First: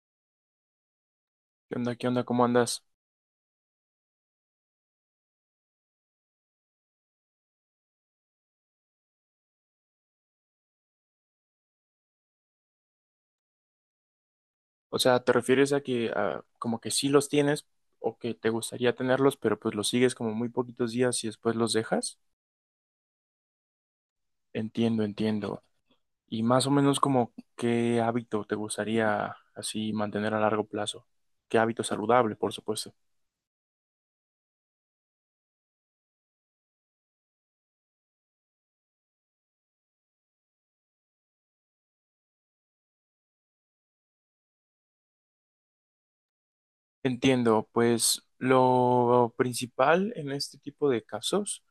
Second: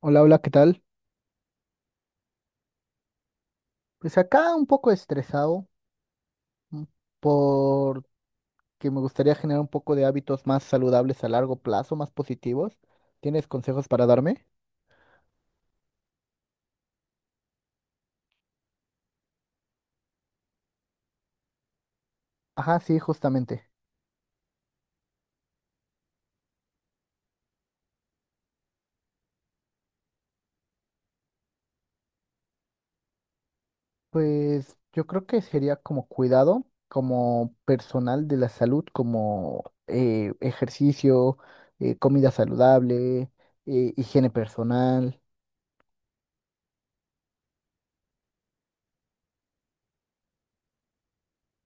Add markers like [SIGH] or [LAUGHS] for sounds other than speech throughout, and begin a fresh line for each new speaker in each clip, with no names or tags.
Hola, hola, ¿qué tal?
¿Qué onda? ¿Qué onda? ¿Cómo andas?
Pues acá un poco estresado, mm, porque me gustaría generar un poco de hábitos más saludables a largo plazo, más positivos. ¿Tienes consejos para darme?
O sea, ¿te refieres a que a, como que sí los tienes o que te gustaría tenerlos, pero pues los sigues como muy poquitos días y después los dejas?
Ajá, sí, justamente.
Entiendo, entiendo. Y más o menos como qué hábito te gustaría así mantener a largo plazo. ¿Qué hábito saludable, por supuesto?
Pues yo creo que sería como cuidado, como personal de la salud, como ejercicio, comida saludable, higiene personal.
Entiendo, pues lo principal en este tipo de casos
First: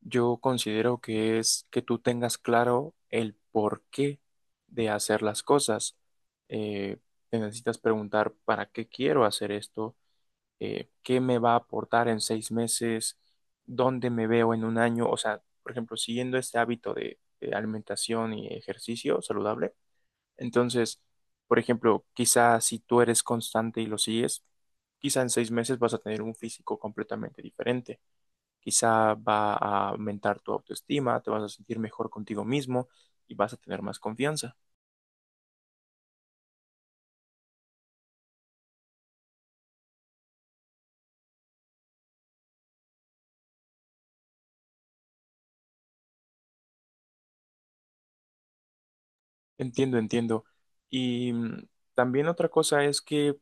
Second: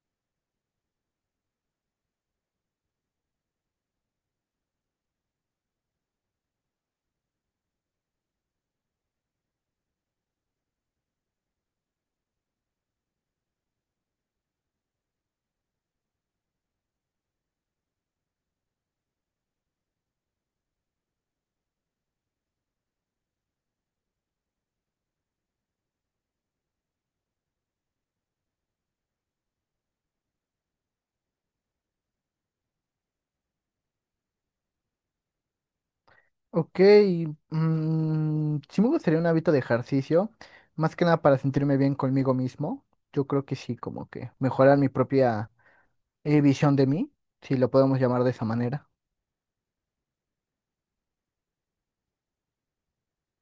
yo considero que es que tú tengas claro el porqué de hacer las cosas. Eh, Te necesitas preguntar para qué quiero hacer esto, qué me va a aportar en 6 meses, dónde me veo en un año. O sea, por ejemplo, siguiendo este hábito de alimentación y ejercicio saludable. Entonces, por ejemplo, quizá si tú eres constante y lo sigues, quizá en 6 meses vas a tener un físico completamente diferente. Quizá va a aumentar tu autoestima, te vas a sentir mejor contigo mismo y vas a tener más confianza.
Ok, mm, sí me gustaría un hábito de ejercicio, más que nada para sentirme bien conmigo mismo. Yo creo que sí, como que mejorar mi propia visión de mí, si lo podemos llamar de esa manera.
Entiendo, entiendo. Y también otra cosa es que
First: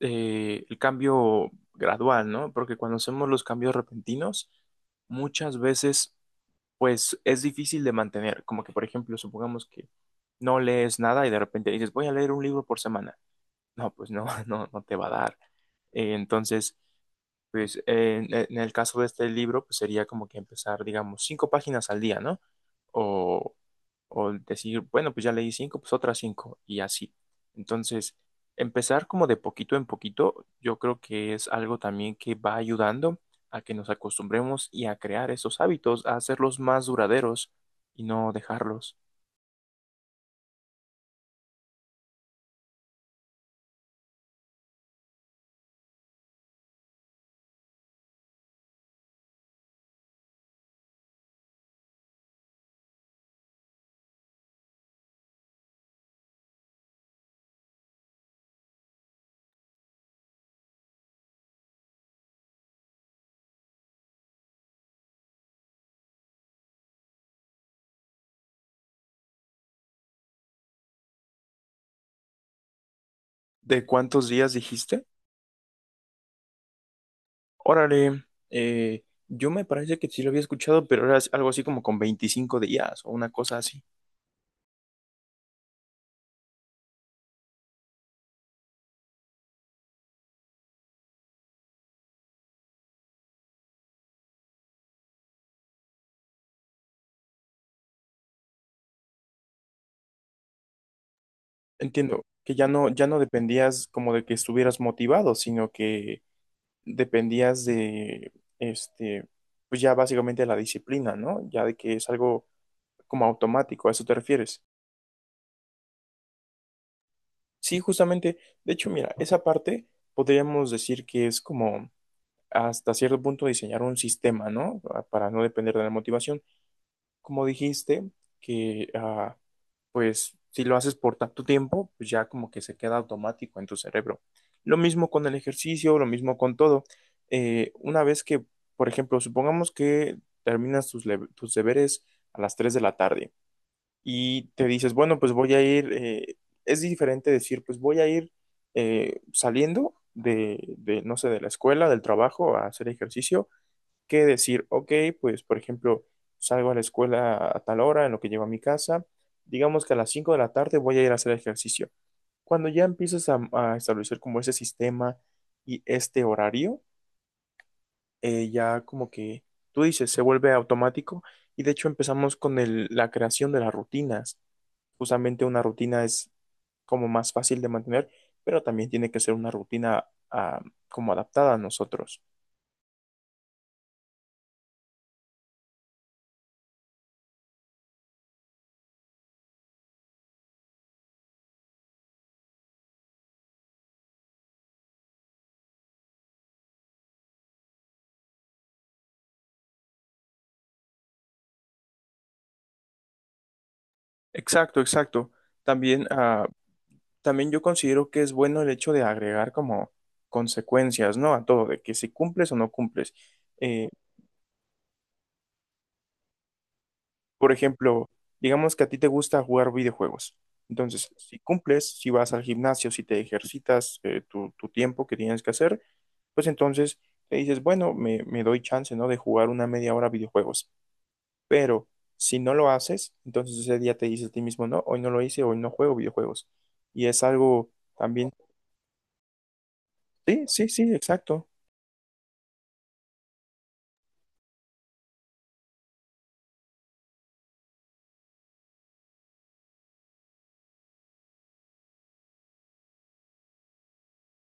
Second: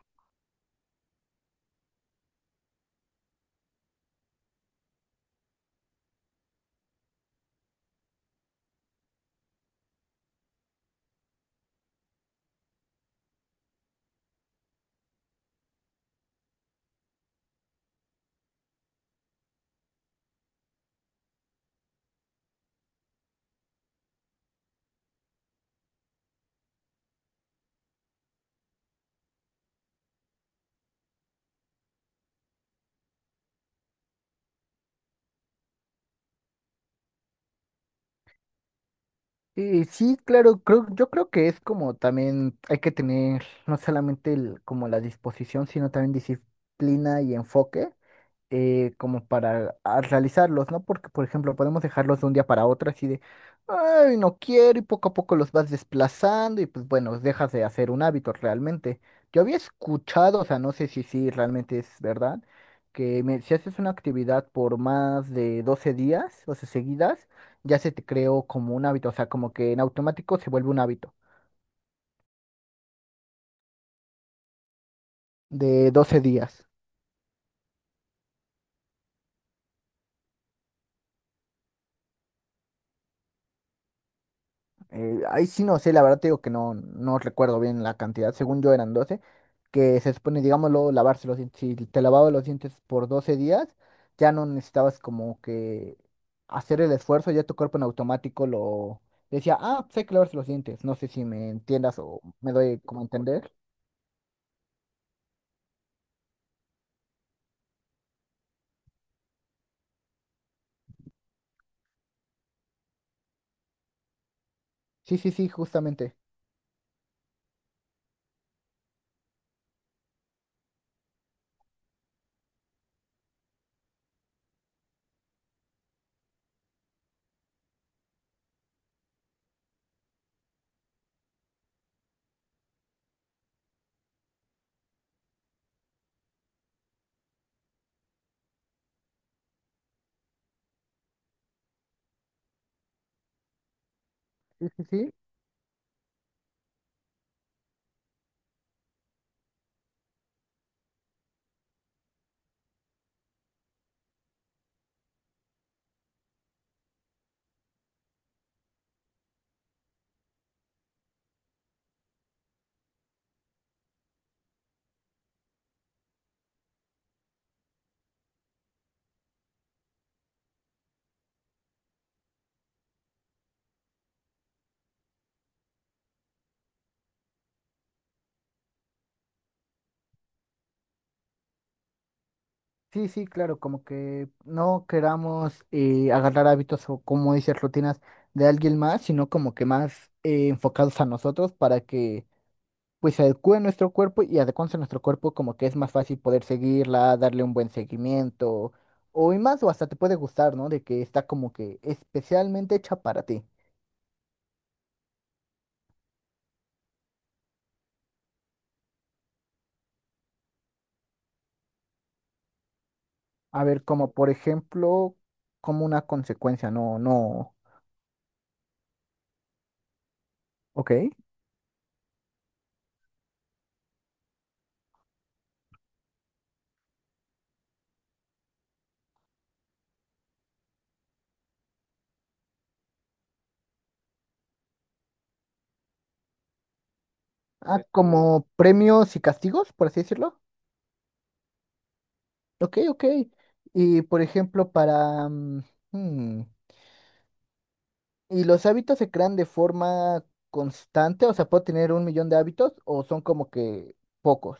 el cambio gradual, ¿no? Porque cuando hacemos los cambios repentinos, muchas veces, pues es difícil de mantener. Como que, por ejemplo, supongamos que no lees nada y de repente dices, voy a leer un libro por semana. No, pues no, [LAUGHS] no te va a dar. Entonces, pues en el caso de este libro, pues sería como que empezar, digamos, 5 páginas al día, ¿no? O, o decir, bueno, pues ya leí cinco, pues otras cinco, y así. Entonces, empezar como de poquito en poquito, yo creo que es algo también que va ayudando a que nos acostumbremos y a crear esos hábitos, a hacerlos más duraderos y no dejarlos.
Y sí, claro, creo, yo creo que es como también hay que tener no solamente como la disposición, sino también disciplina y enfoque, como para realizarlos, ¿no? Porque, por ejemplo, podemos dejarlos de un día para otro así de, ay, no quiero, y poco a poco los vas desplazando y pues bueno, dejas de hacer un hábito realmente. Yo había escuchado, o sea, no sé si sí realmente es verdad, que si haces una actividad por más de 12 días, o sea, seguidas, ya se te creó como un hábito, o sea, como que en automático se vuelve un hábito
¿De cuántos días dijiste?
de 12 días.
Órale, yo me parece que sí lo había escuchado, pero era algo así como con 25 días o una cosa así.
Ahí sí no sé, la verdad te digo que no recuerdo bien la cantidad, según yo eran doce, que se supone, digámoslo, lavarse los dientes. Si te lavabas los dientes por 12 días, ya no necesitabas como que hacer el esfuerzo, ya tu cuerpo en automático lo decía, ah, pues hay que lavarse los dientes. No sé si me entiendas o
Entiendo
me
que ya
doy
no,
como a
ya no
entender.
dependías como de que estuvieras motivado, sino que dependías de, este, pues ya básicamente la disciplina, ¿no? Ya de que es algo como automático, ¿a eso te refieres?
Sí, sí, sí, justamente.
Sí, justamente, de hecho, mira, esa parte podríamos decir que es como hasta cierto punto diseñar un sistema, ¿no? Para no depender de la motivación, como dijiste, que pues si lo haces por tanto tiempo, pues ya como que se queda automático en tu cerebro. Lo mismo con el ejercicio, lo mismo con todo. Una vez que, por ejemplo, supongamos que terminas tus, tus deberes a las 3 de la tarde y te
Sí, sí,
dices,
sí.
bueno, pues voy a ir, es diferente decir, pues voy a ir saliendo de, no sé, de la escuela, del trabajo, a hacer ejercicio que decir, ok, pues por ejemplo, salgo a la escuela a tal hora, en lo que llego a mi casa, digamos que a las 5 de la tarde voy a ir a hacer ejercicio. Cuando ya empiezas a establecer como ese sistema y este horario, ya como que tú dices, se vuelve automático y de hecho empezamos con la creación de las rutinas. Justamente una rutina es como más fácil de mantener, pero también tiene que ser una rutina como adaptada a nosotros.
Sí, sí, claro, como que no queramos agarrar hábitos o como dices, rutinas de alguien más, sino como que más enfocados a nosotros, para que pues se adecue nuestro cuerpo, y adecuándose a nuestro cuerpo como que es más fácil poder seguirla, darle un buen seguimiento o y más o hasta te puede gustar, ¿no? De que está como que especialmente hecha para ti.
Exacto, exacto. También ah, También yo considero que es bueno el hecho de agregar como consecuencias, ¿no? A todo, de que si cumples o no cumples.
A ver,
Eh,
como por ejemplo, como una consecuencia, no,
por
no,
ejemplo, digamos que a ti te gusta jugar videojuegos.
ok.
Entonces, si cumples, si vas al gimnasio, si te ejercitas tu tiempo que tienes que hacer, pues entonces te dices, bueno, me doy chance, ¿no? De jugar una media hora videojuegos. Pero si no lo haces, entonces ese día te dices a ti mismo, no, hoy no lo hice, hoy no juego videojuegos. Y es algo
Ah,
también,
como premios y castigos, por así decirlo.
sí, sí, sí, exacto.
Ok, ok. Y por ejemplo, para... hmm, ¿y los hábitos se crean de forma constante? O sea, ¿puedo tener un millón de hábitos o son como que pocos?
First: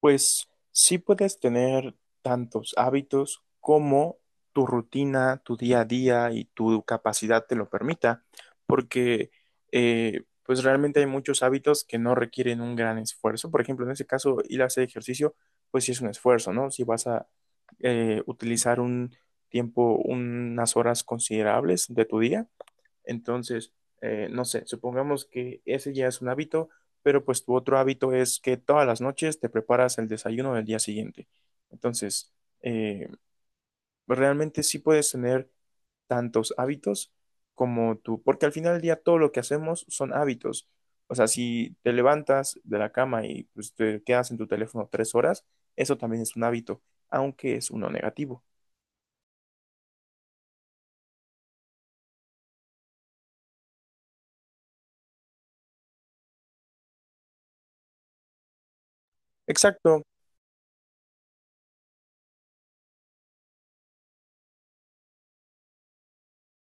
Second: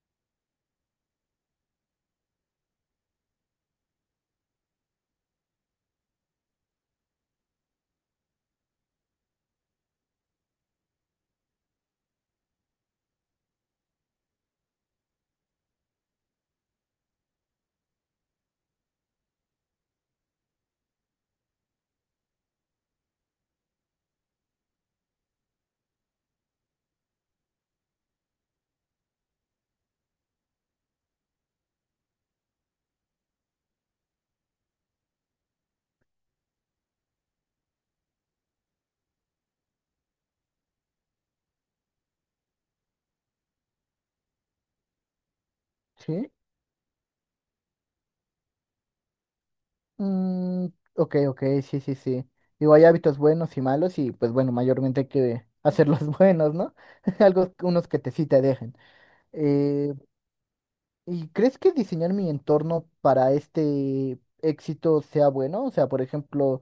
Pues sí puedes tener tantos hábitos como tu rutina, tu día a día y tu capacidad te lo permita, porque pues realmente hay muchos hábitos que no requieren un gran esfuerzo. Por ejemplo, en ese caso, ir a hacer ejercicio, pues sí es un esfuerzo, ¿no? Si vas a utilizar un tiempo, unas horas considerables de tu día, entonces, no sé, supongamos que ese ya es un hábito, pero pues tu otro hábito es que todas las noches te preparas el desayuno del día siguiente. Entonces, eh, realmente sí puedes tener tantos hábitos como tú, porque al final del día todo lo que hacemos son hábitos. O sea, si te levantas de la cama y pues, te quedas en tu teléfono 3 horas, eso también
¿Sí?
es un hábito, aunque es uno negativo.
Mm, ok, ok, sí, sí, sí. Digo, hay hábitos buenos y malos y pues bueno, mayormente hay que hacerlos [LAUGHS] buenos, ¿no? [LAUGHS] Algo, unos que te sí te dejen. Eh,
Exacto.
¿Y crees que diseñar mi entorno para este éxito sea bueno? O sea, por ejemplo...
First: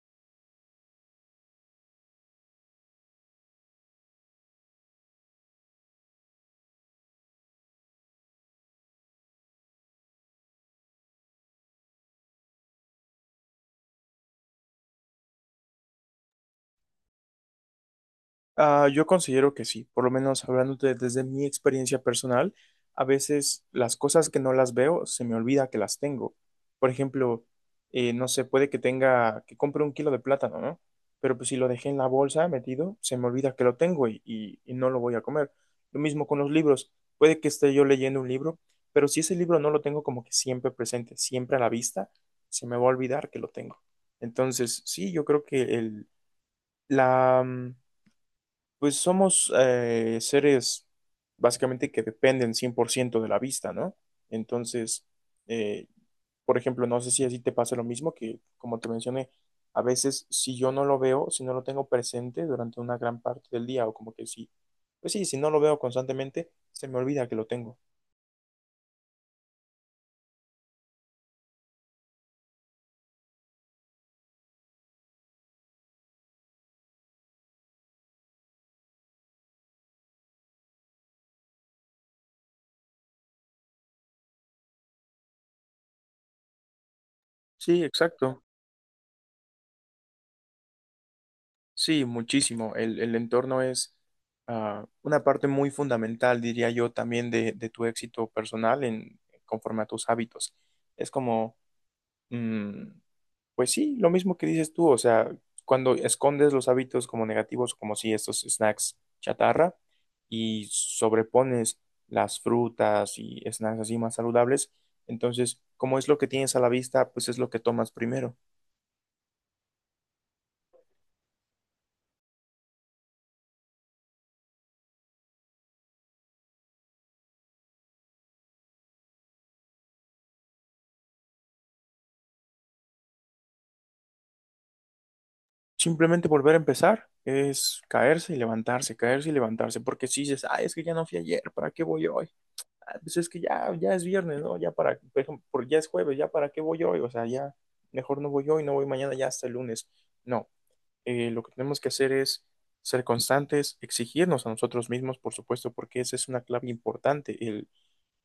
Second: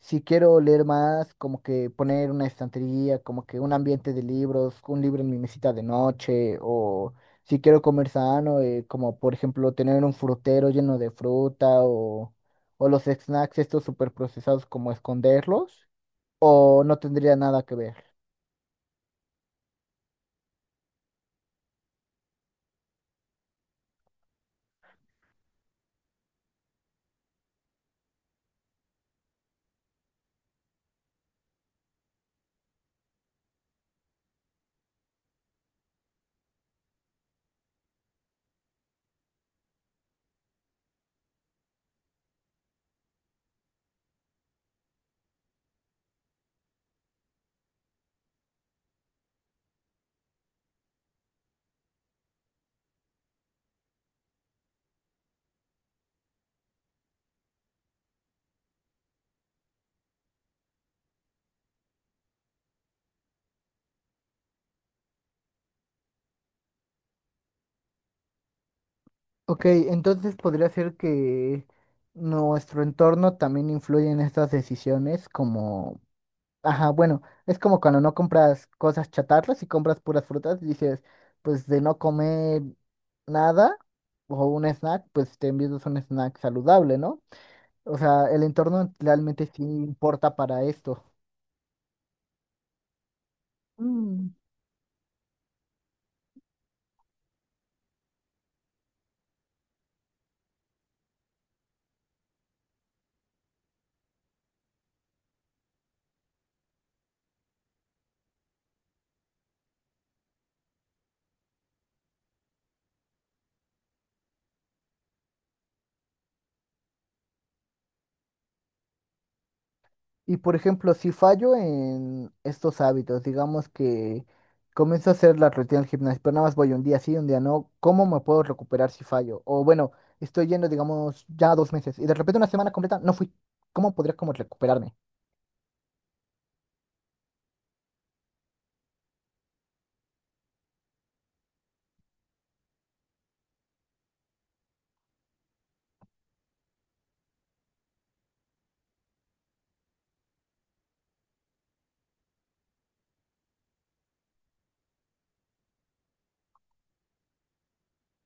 Si quiero leer más, como que poner una estantería, como que un ambiente de libros, un libro en mi mesita de noche, o si quiero comer sano, como por ejemplo tener un frutero lleno de fruta, o los snacks estos super procesados, como esconderlos, o no tendría nada que ver.
Yo considero que sí, por lo menos hablando desde mi experiencia personal, a veces las cosas que no las veo se me olvida que las tengo. Por ejemplo, no sé, puede que tenga, que compre un kilo de plátano, ¿no? Pero pues si lo dejé en la bolsa metido, se me olvida que lo tengo y no lo voy a comer. Lo mismo con los libros, puede que esté yo leyendo un libro, pero si ese libro no lo tengo como que siempre presente, siempre a la vista, se me va a olvidar que lo tengo. Entonces, sí, yo creo que la, pues somos seres básicamente que dependen 100% de la vista, ¿no? Entonces, eh, por ejemplo, no sé si así te pasa lo mismo, que como te mencioné, a veces si yo no lo veo, si no lo tengo presente durante una gran parte del día, o como que sí, pues sí, si no lo veo constantemente, se me olvida que lo tengo.
Ok, entonces podría ser que nuestro entorno también influye en estas decisiones, como... Ajá, bueno, es como cuando no compras cosas chatarras y compras puras frutas y dices, pues de no comer nada o un snack, pues te envías un snack saludable, ¿no?
Sí,
O sea, el
exacto.
entorno realmente sí importa para esto.
Sí, muchísimo. El entorno es
Mm.
una parte muy fundamental, diría yo, también de tu éxito personal en, conforme a tus hábitos. Es como Mm, Pues sí, lo mismo que dices tú, o sea, cuando escondes los hábitos como negativos, como si estos snacks chatarra, y sobrepones las frutas y snacks así más saludables, entonces, como es lo que tienes a la vista, pues es lo que tomas primero.
Y por ejemplo, si fallo en estos hábitos, digamos que comienzo a hacer la rutina del gimnasio, pero nada más voy un día sí, un día no, ¿cómo me puedo recuperar si fallo? O bueno, estoy yendo, digamos, ya 2 meses y de repente una semana completa no fui. ¿Cómo podría como recuperarme?
Simplemente volver a empezar es caerse y levantarse, porque si dices, ah, es que ya no fui ayer, ¿para qué voy hoy? Ah, pues es que ya es viernes, ¿no? Ya para, por ejemplo, ya es jueves, ya para qué voy hoy, o sea, ya mejor no voy hoy, no voy mañana, ya hasta el lunes. No, lo que tenemos que hacer es ser constantes, exigirnos a nosotros mismos, por supuesto, porque esa es una clave importante, el,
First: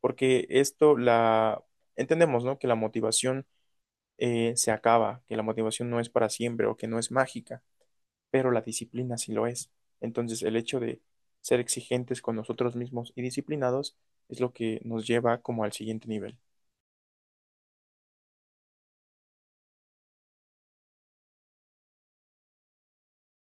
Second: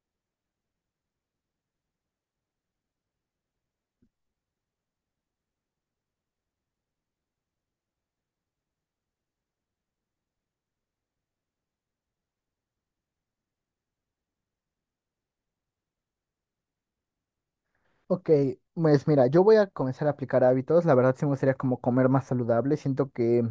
porque esto la, entendemos, ¿no? Que la motivación se acaba, que la motivación no es para siempre o que no es mágica, pero la disciplina sí lo es. Entonces, el hecho de ser exigentes con nosotros mismos y disciplinados es lo que nos lleva como al siguiente nivel.
Ok, pues mira, yo voy a comenzar a aplicar hábitos. La verdad sí me gustaría como comer más saludable. Siento que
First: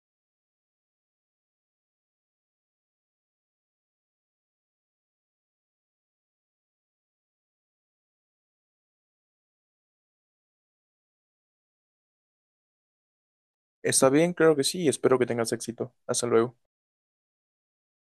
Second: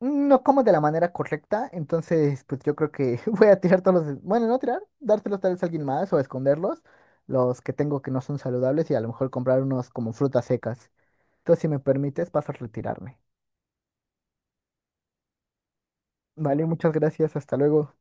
no como de la manera correcta. Entonces, pues yo creo que [LAUGHS] voy a tirar todos los... Bueno, no tirar, dárselos tal vez a alguien más o esconderlos. Los que tengo que no son saludables y a lo mejor comprar unos como frutas secas. Entonces, si me permites, paso a retirarme.
¿Está bien? Creo que sí. Espero que tengas éxito. Hasta luego.
Vale, muchas gracias. Hasta luego.